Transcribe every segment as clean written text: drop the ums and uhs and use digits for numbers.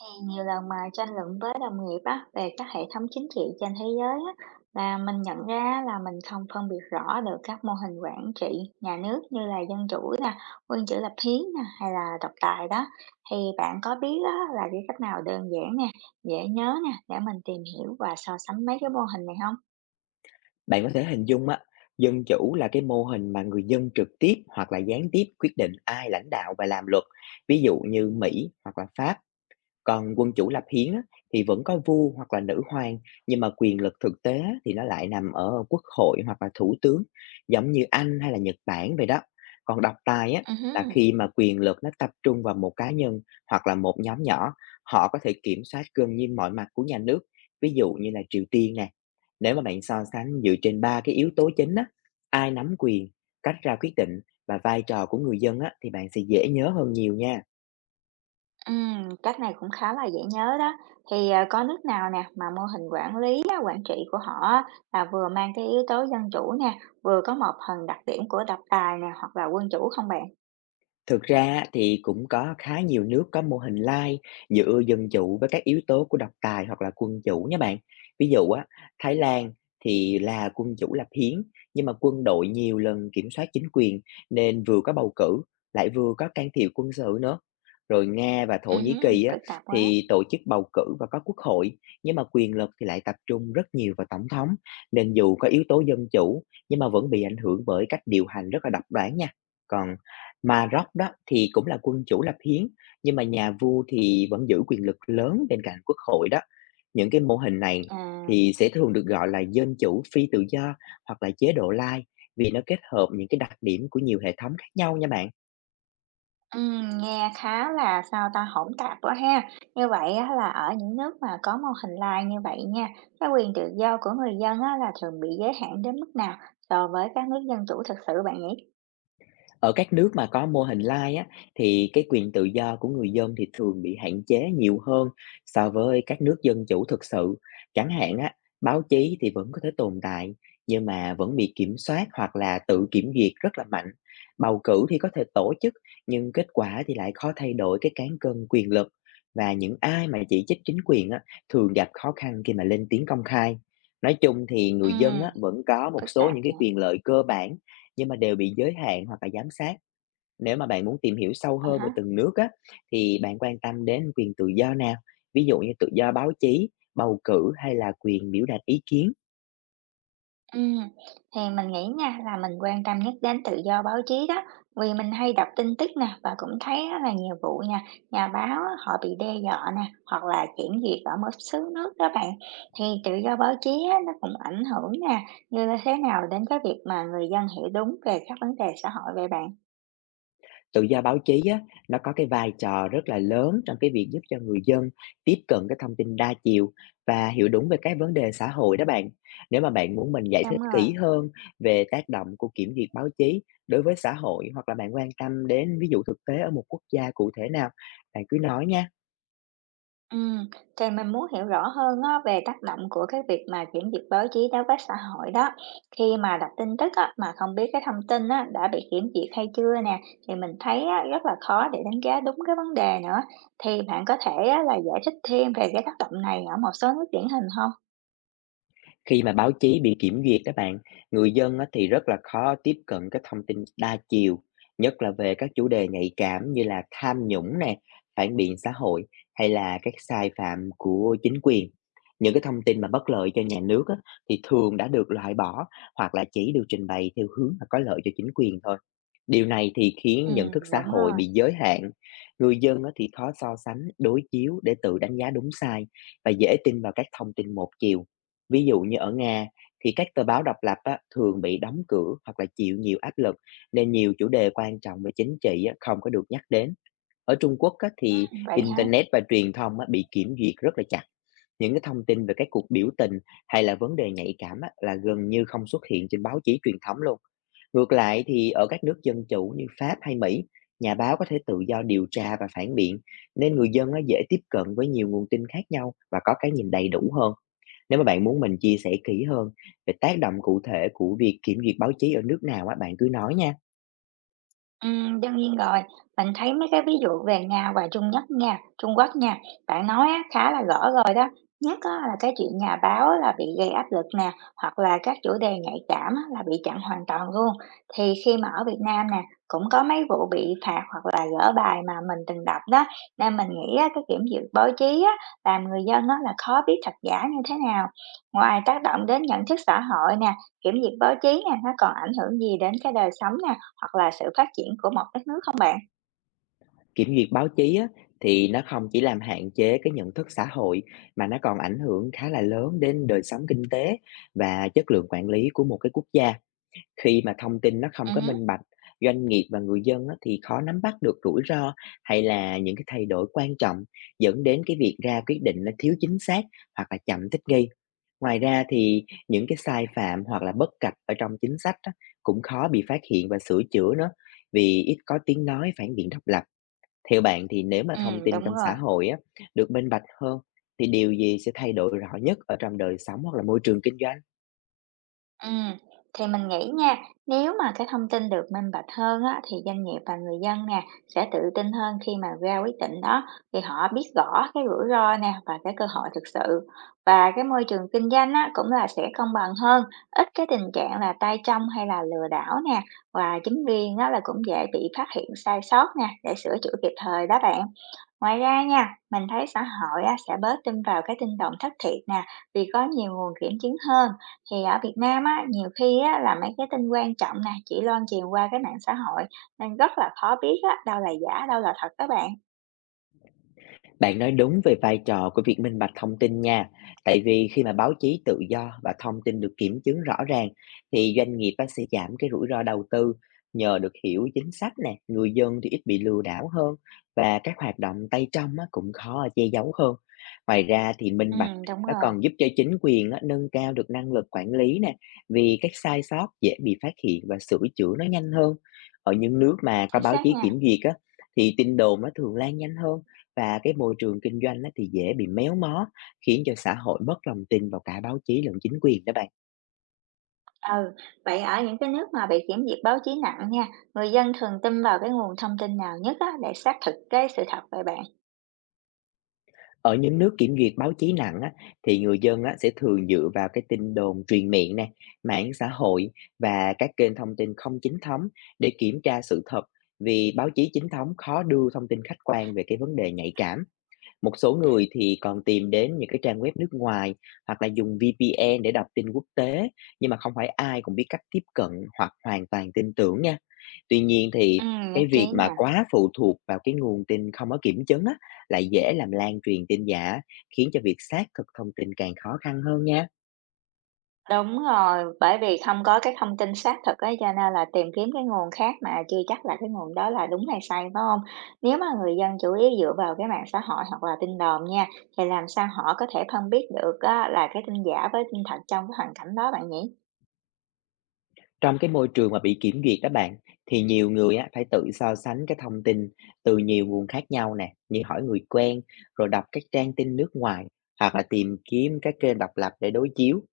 Càng nhiều lần mà tranh luận với đồng nghiệp á, về các hệ thống chính trị trên thế giới á, là mình nhận ra là mình không phân biệt rõ được các mô hình quản trị nhà nước như là dân chủ nè, quân chủ lập hiến nè, hay là độc tài đó. Thì bạn có biết á, là cái cách nào đơn giản nè, dễ nhớ nè để mình tìm hiểu và so sánh mấy cái mô hình này không? Bạn có thể hình dung á, dân chủ là cái mô hình mà người dân trực tiếp hoặc là gián tiếp quyết định ai lãnh đạo và làm luật, ví dụ như Mỹ hoặc là Pháp. Còn quân chủ lập hiến á, thì vẫn có vua hoặc là nữ hoàng, nhưng mà quyền lực thực tế á, thì nó lại nằm ở quốc hội hoặc là thủ tướng, giống như Anh hay là Nhật Bản vậy đó. Còn độc tài á, Ừ hứ. là khi mà quyền lực nó tập trung vào một cá nhân hoặc là một nhóm nhỏ, họ có thể kiểm soát gần như mọi mặt của nhà nước, ví dụ như là Triều Tiên nè. Nếu mà bạn so sánh dựa trên ba cái yếu tố chính á, ai nắm quyền, cách ra quyết định và vai trò của người dân á, thì bạn sẽ dễ nhớ hơn nhiều nha. Cách này cũng khá là dễ nhớ đó. Thì, có nước nào nè, mà mô hình quản lý á, quản trị của họ á, là vừa mang cái yếu tố dân chủ nè, vừa có một phần đặc điểm của độc tài nè, hoặc là quân chủ không bạn? Thực ra thì cũng có khá nhiều nước có mô hình lai dựa dân chủ với các yếu tố của độc tài hoặc là quân chủ nha bạn. Ví dụ á, Thái Lan thì là quân chủ lập hiến, nhưng mà quân đội nhiều lần kiểm soát chính quyền nên vừa có bầu cử lại vừa có can thiệp quân sự nữa. Rồi Nga và Thổ Nhĩ Ừm, Kỳ á, phức tạp quá. thì tổ chức bầu cử và có quốc hội, nhưng mà quyền lực thì lại tập trung rất nhiều vào tổng thống, nên dù có yếu tố dân chủ nhưng mà vẫn bị ảnh hưởng bởi cách điều hành rất là độc đoán nha. Còn mà Rock đó thì cũng là quân chủ lập hiến, nhưng mà nhà vua thì vẫn giữ quyền lực lớn bên cạnh quốc hội đó. Những cái mô hình này À, thì sẽ thường được gọi là dân chủ phi tự do hoặc là chế độ lai, vì nó kết hợp những cái đặc điểm của nhiều hệ thống khác nhau nha bạn. Nghe khá là, sao ta, hỗn tạp quá ha. Như vậy á, là ở những nước mà có mô hình lai như vậy nha, cái quyền tự do của người dân á, là thường bị giới hạn đến mức nào so với các nước dân chủ thực sự bạn nhỉ? Ở các nước mà có mô hình lai á, thì cái quyền tự do của người dân thì thường bị hạn chế nhiều hơn so với các nước dân chủ thực sự. Chẳng hạn á, báo chí thì vẫn có thể tồn tại nhưng mà vẫn bị kiểm soát hoặc là tự kiểm duyệt rất là mạnh. Bầu cử thì có thể tổ chức, nhưng kết quả thì lại khó thay đổi cái cán cân quyền lực, và những ai mà chỉ trích chính quyền á, thường gặp khó khăn khi mà lên tiếng công khai. Nói chung thì người dân Ừm, á, vẫn có một phức số tạp những cái nhỉ? quyền lợi cơ bản nhưng mà đều bị giới hạn hoặc là giám sát. Nếu mà bạn muốn tìm hiểu sâu hơn về À, từng nước á, thì bạn quan tâm đến quyền tự do nào? Ví dụ như tự do báo chí, bầu cử hay là quyền biểu đạt ý kiến. ừm, thì mình nghĩ nha là mình quan tâm nhất đến tự do báo chí đó, vì mình hay đọc tin tức nè và cũng thấy á là nhiều vụ nha, nhà báo á, họ bị đe dọa nè, hoặc là kiểm duyệt ở một số nước đó bạn. Thì tự do báo chí á, nó cũng ảnh hưởng nè, như là thế nào đến cái việc mà người dân hiểu đúng về các vấn đề xã hội vậy bạn? Tự do báo chí á, nó có cái vai trò rất là lớn trong cái việc giúp cho người dân tiếp cận cái thông tin đa chiều và hiểu đúng về các vấn đề xã hội đó bạn. Nếu mà bạn muốn mình giải thích Đúng rồi. kỹ hơn về tác động của kiểm duyệt báo chí đối với xã hội, hoặc là bạn quan tâm đến ví dụ thực tế ở một quốc gia cụ thể nào, bạn cứ nói nha. Ừm, thì mình muốn hiểu rõ hơn á, về tác động của cái việc mà kiểm duyệt báo chí đối với xã hội đó. Khi mà đọc tin tức á, mà không biết cái thông tin á, đã bị kiểm duyệt hay chưa nè, thì mình thấy á, rất là khó để đánh giá đúng cái vấn đề nữa. Thì bạn có thể á, là giải thích thêm về cái tác động này ở một số nước điển hình không? Khi mà báo chí bị kiểm duyệt các bạn, người dân á thì rất là khó tiếp cận cái thông tin đa chiều, nhất là về các chủ đề nhạy cảm như là tham nhũng nè, phản biện xã hội hay là các sai phạm của chính quyền. Những cái thông tin mà bất lợi cho nhà nước á, thì thường đã được loại bỏ hoặc là chỉ được trình bày theo hướng là có lợi cho chính quyền thôi. Điều này thì khiến nhận thức xã Đúng hội rồi, bị giới hạn, người dân á thì khó so sánh, đối chiếu để tự đánh giá đúng sai và dễ tin vào các thông tin một chiều. Ví dụ như ở Nga thì các tờ báo độc lập á, thường bị đóng cửa hoặc là chịu nhiều áp lực, nên nhiều chủ đề quan trọng về chính trị á, không có được nhắc đến. Ở Trung Quốc á, thì vậy hả? internet và truyền thông á, bị kiểm duyệt rất là chặt. Những cái thông tin về các cuộc biểu tình hay là vấn đề nhạy cảm á, là gần như không xuất hiện trên báo chí truyền thống luôn. Ngược lại thì ở các nước dân chủ như Pháp hay Mỹ, nhà báo có thể tự do điều tra và phản biện, nên người dân á, dễ tiếp cận với nhiều nguồn tin khác nhau và có cái nhìn đầy đủ hơn. Nếu mà bạn muốn mình chia sẻ kỹ hơn về tác động cụ thể của việc kiểm duyệt báo chí ở nước nào á, bạn cứ nói nha. Đương nhiên rồi, mình thấy mấy cái ví dụ về Nga và Trung Quốc nha, bạn nói á, khá là rõ rồi đó. Nhất á, là cái chuyện nhà báo là bị gây áp lực nè, hoặc là các chủ đề nhạy cảm á, là bị chặn hoàn toàn luôn. Thì khi mà ở Việt Nam nè, cũng có mấy vụ bị phạt hoặc là gỡ bài mà mình từng đọc đó. Nên mình nghĩ á, cái kiểm duyệt báo chí á, làm người dân á, là khó biết thật giả như thế nào. Ngoài tác động đến nhận thức xã hội nè, kiểm duyệt báo chí nè, nó còn ảnh hưởng gì đến cái đời sống nè hoặc là sự phát triển của một đất nước không bạn? Kiểm duyệt báo chí á, thì nó không chỉ làm hạn chế cái nhận thức xã hội, mà nó còn ảnh hưởng khá là lớn đến đời sống kinh tế và chất lượng quản lý của một cái quốc gia. Khi mà thông tin nó không có Hứm, minh bạch, doanh nghiệp và người dân á, thì khó nắm bắt được rủi ro hay là những cái thay đổi quan trọng, dẫn đến cái việc ra quyết định nó thiếu chính xác hoặc là chậm thích nghi. Ngoài ra thì những cái sai phạm hoặc là bất cập ở trong chính sách á, cũng khó bị phát hiện và sửa chữa nữa, vì ít có tiếng nói phản biện độc lập. Theo bạn thì nếu mà thông tin đúng trong rồi. xã hội á, được minh bạch hơn, thì điều gì sẽ thay đổi rõ nhất ở trong đời sống hoặc là môi trường kinh doanh? Ừm, thì mình nghĩ nha, nếu mà cái thông tin được minh bạch hơn á, thì doanh nghiệp và người dân nè, sẽ tự tin hơn khi mà ra quyết định đó, thì họ biết rõ cái rủi ro nè và cái cơ hội thực sự. Và cái môi trường kinh doanh á, cũng là sẽ công bằng hơn, ít cái tình trạng là tay trong hay là lừa đảo nè, và chính viên á, là cũng dễ bị phát hiện sai sót nè, để sửa chữa kịp thời đó bạn. Ngoài ra nha, mình thấy xã hội á, sẽ bớt tin vào cái tin đồn thất thiệt nè, vì có nhiều nguồn kiểm chứng hơn. Thì ở Việt Nam á, nhiều khi á, là mấy cái tin quan trọng nè, chỉ loan truyền qua cái mạng xã hội, nên rất là khó biết á, đâu là giả, đâu là thật các bạn. Bạn nói đúng về vai trò của việc minh bạch thông tin nha. Tại vì khi mà báo chí tự do và thông tin được kiểm chứng rõ ràng, thì doanh nghiệp á, sẽ giảm cái rủi ro đầu tư nhờ được hiểu chính sách nè, người dân thì ít bị lừa đảo hơn và các hoạt động tay trong á, cũng khó che giấu hơn. Ngoài ra thì Ừ, minh bạch đúng nó rồi, còn giúp cho chính quyền á, nâng cao được năng lực quản lý nè, vì các sai sót dễ bị phát hiện và sửa chữa nó nhanh hơn. Ở những nước mà có chính báo xác chí nha. kiểm duyệt á, thì tin đồn nó thường lan nhanh hơn và cái môi trường kinh doanh á, thì dễ bị méo mó, khiến cho xã hội mất lòng tin vào cả báo chí lẫn chính quyền đó bạn. Ừ, vậy ở những cái nước mà bị kiểm duyệt báo chí nặng nha, người dân thường tin vào cái nguồn thông tin nào nhất á, để xác thực cái sự thật về bạn? Ở những nước kiểm duyệt báo chí nặng á, thì người dân á, sẽ thường dựa vào cái tin đồn truyền miệng nè, mạng xã hội và các kênh thông tin không chính thống để kiểm tra sự thật, vì báo chí chính thống khó đưa thông tin khách quan về cái vấn đề nhạy cảm. Một số người thì còn tìm đến những cái trang web nước ngoài hoặc là dùng VPN để đọc tin quốc tế, nhưng mà không phải ai cũng biết cách tiếp cận hoặc hoàn toàn tin tưởng nha. Tuy nhiên Ừ, thì nhất cái trí việc mà nè. quá phụ thuộc vào cái nguồn tin không có kiểm chứng á, lại dễ làm lan truyền tin giả, khiến cho việc xác thực thông tin càng khó khăn hơn nha. Đúng rồi, bởi vì không có cái thông tin xác thực ấy, cho nên là tìm kiếm cái nguồn khác mà chưa chắc là cái nguồn đó là đúng hay sai, phải không? Nếu mà người dân chủ yếu dựa vào cái mạng xã hội hoặc là tin đồn nha, thì làm sao họ có thể phân biết được á là cái tin giả với tin thật trong cái hoàn cảnh đó bạn nhỉ? Trong cái môi trường mà bị kiểm duyệt đó bạn, thì nhiều người á, phải tự so sánh cái thông tin từ nhiều nguồn khác nhau nè, như hỏi người quen, rồi đọc các trang tin nước ngoài, hoặc là tìm kiếm các kênh độc lập để đối chiếu.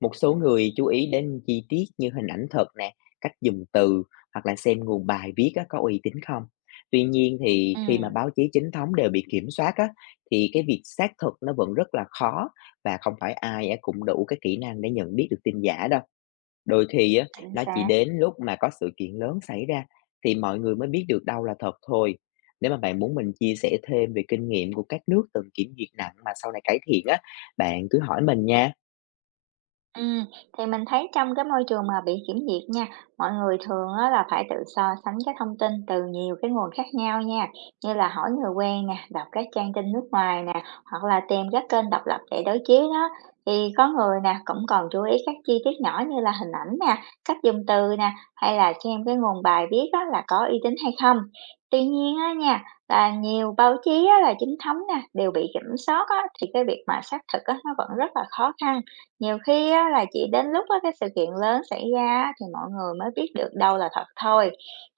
Một số người chú ý đến chi tiết như hình ảnh thật nè, cách dùng từ, hoặc là xem nguồn bài viết á, có uy tín không. Tuy nhiên thì khi mà Ừm, báo chí chính thống đều bị kiểm soát á, thì cái việc xác thực nó vẫn rất là khó và không phải ai á cũng đủ cái kỹ năng để nhận biết được tin giả đâu. Đôi khi á, chính nó chỉ xác. đến lúc mà có sự kiện lớn xảy ra thì mọi người mới biết được đâu là thật thôi. Nếu mà bạn muốn mình chia sẻ thêm về kinh nghiệm của các nước từng kiểm duyệt nặng mà sau này cải thiện á, bạn cứ hỏi mình nha. Ừm, thì mình thấy trong cái môi trường mà bị kiểm duyệt nha, mọi người thường á là phải tự so sánh cái thông tin từ nhiều cái nguồn khác nhau nha, như là hỏi người quen nè, đọc các trang tin nước ngoài nè, hoặc là tìm các kênh độc lập để đối chiếu đó. Thì có người nè cũng còn chú ý các chi tiết nhỏ như là hình ảnh nè, cách dùng từ nè, hay là xem cái nguồn bài viết đó là có uy tín hay không. Tuy nhiên á nha, là nhiều báo chí á là chính thống nè, đều bị kiểm soát á, thì cái việc mà xác thực á nó vẫn rất là khó khăn nhiều khi á, là chỉ đến lúc á, cái sự kiện lớn xảy ra á, thì mọi người mới biết được đâu là thật thôi.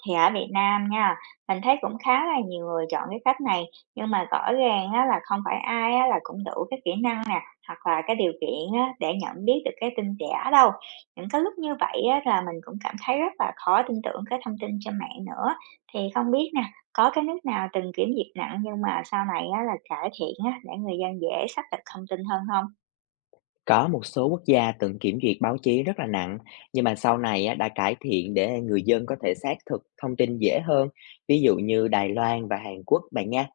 Thì ở Việt Nam nha, mình thấy cũng khá là nhiều người chọn cái cách này, nhưng mà rõ ràng á, là không phải ai á, là cũng đủ cái kỹ năng nè, hoặc là cái điều kiện á, để nhận biết được cái tin giả đâu. Những cái lúc như vậy á, là mình cũng cảm thấy rất là khó tin tưởng cái thông tin trên mạng nữa. Thì không biết nè, có cái nước nào từng kiểm duyệt nặng nhưng mà sau này á, là cải thiện á, để người dân dễ xác thực thông tin hơn không? Có một số quốc gia từng kiểm duyệt báo chí rất là nặng, nhưng mà sau này á, đã cải thiện để người dân có thể xác thực thông tin dễ hơn. Ví dụ như Đài Loan và Hàn Quốc bạn nha.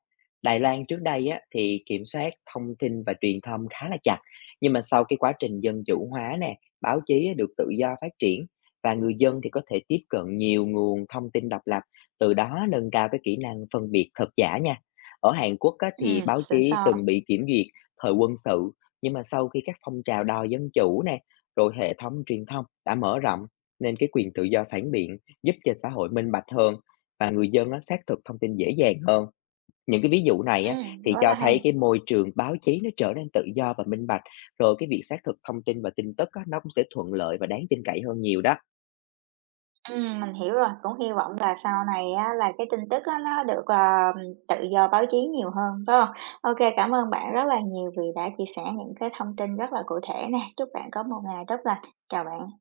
Đài Loan trước đây á, thì kiểm soát thông tin và truyền thông khá là chặt, nhưng mà sau cái quá trình dân chủ hóa nè, báo chí á, được tự do phát triển và người dân thì có thể tiếp cận nhiều nguồn thông tin độc lập, từ đó nâng cao cái kỹ năng phân biệt thật giả nha. Ở Hàn Quốc á, Ừ, thì báo xin chí cho. từng bị kiểm duyệt thời quân sự, nhưng mà sau khi các phong trào đòi dân chủ nè, rồi hệ thống truyền thông đã mở rộng, nên cái quyền tự do phản biện giúp cho xã hội minh bạch hơn và người dân á, xác thực thông tin dễ dàng hơn. Những cái ví dụ này á, thì Rất là cho hay. thấy cái môi trường báo chí nó trở nên tự do và minh bạch, rồi cái việc xác thực thông tin và tin tức á, nó cũng sẽ thuận lợi và đáng tin cậy hơn nhiều đó. Mình hiểu rồi, cũng hy vọng là sau này á là cái tin tức á nó được, tự do báo chí nhiều hơn, phải không? OK, cảm ơn bạn rất là nhiều vì đã chia sẻ những cái thông tin rất là cụ thể nè. Chúc bạn có một ngày tốt lành. Chào bạn.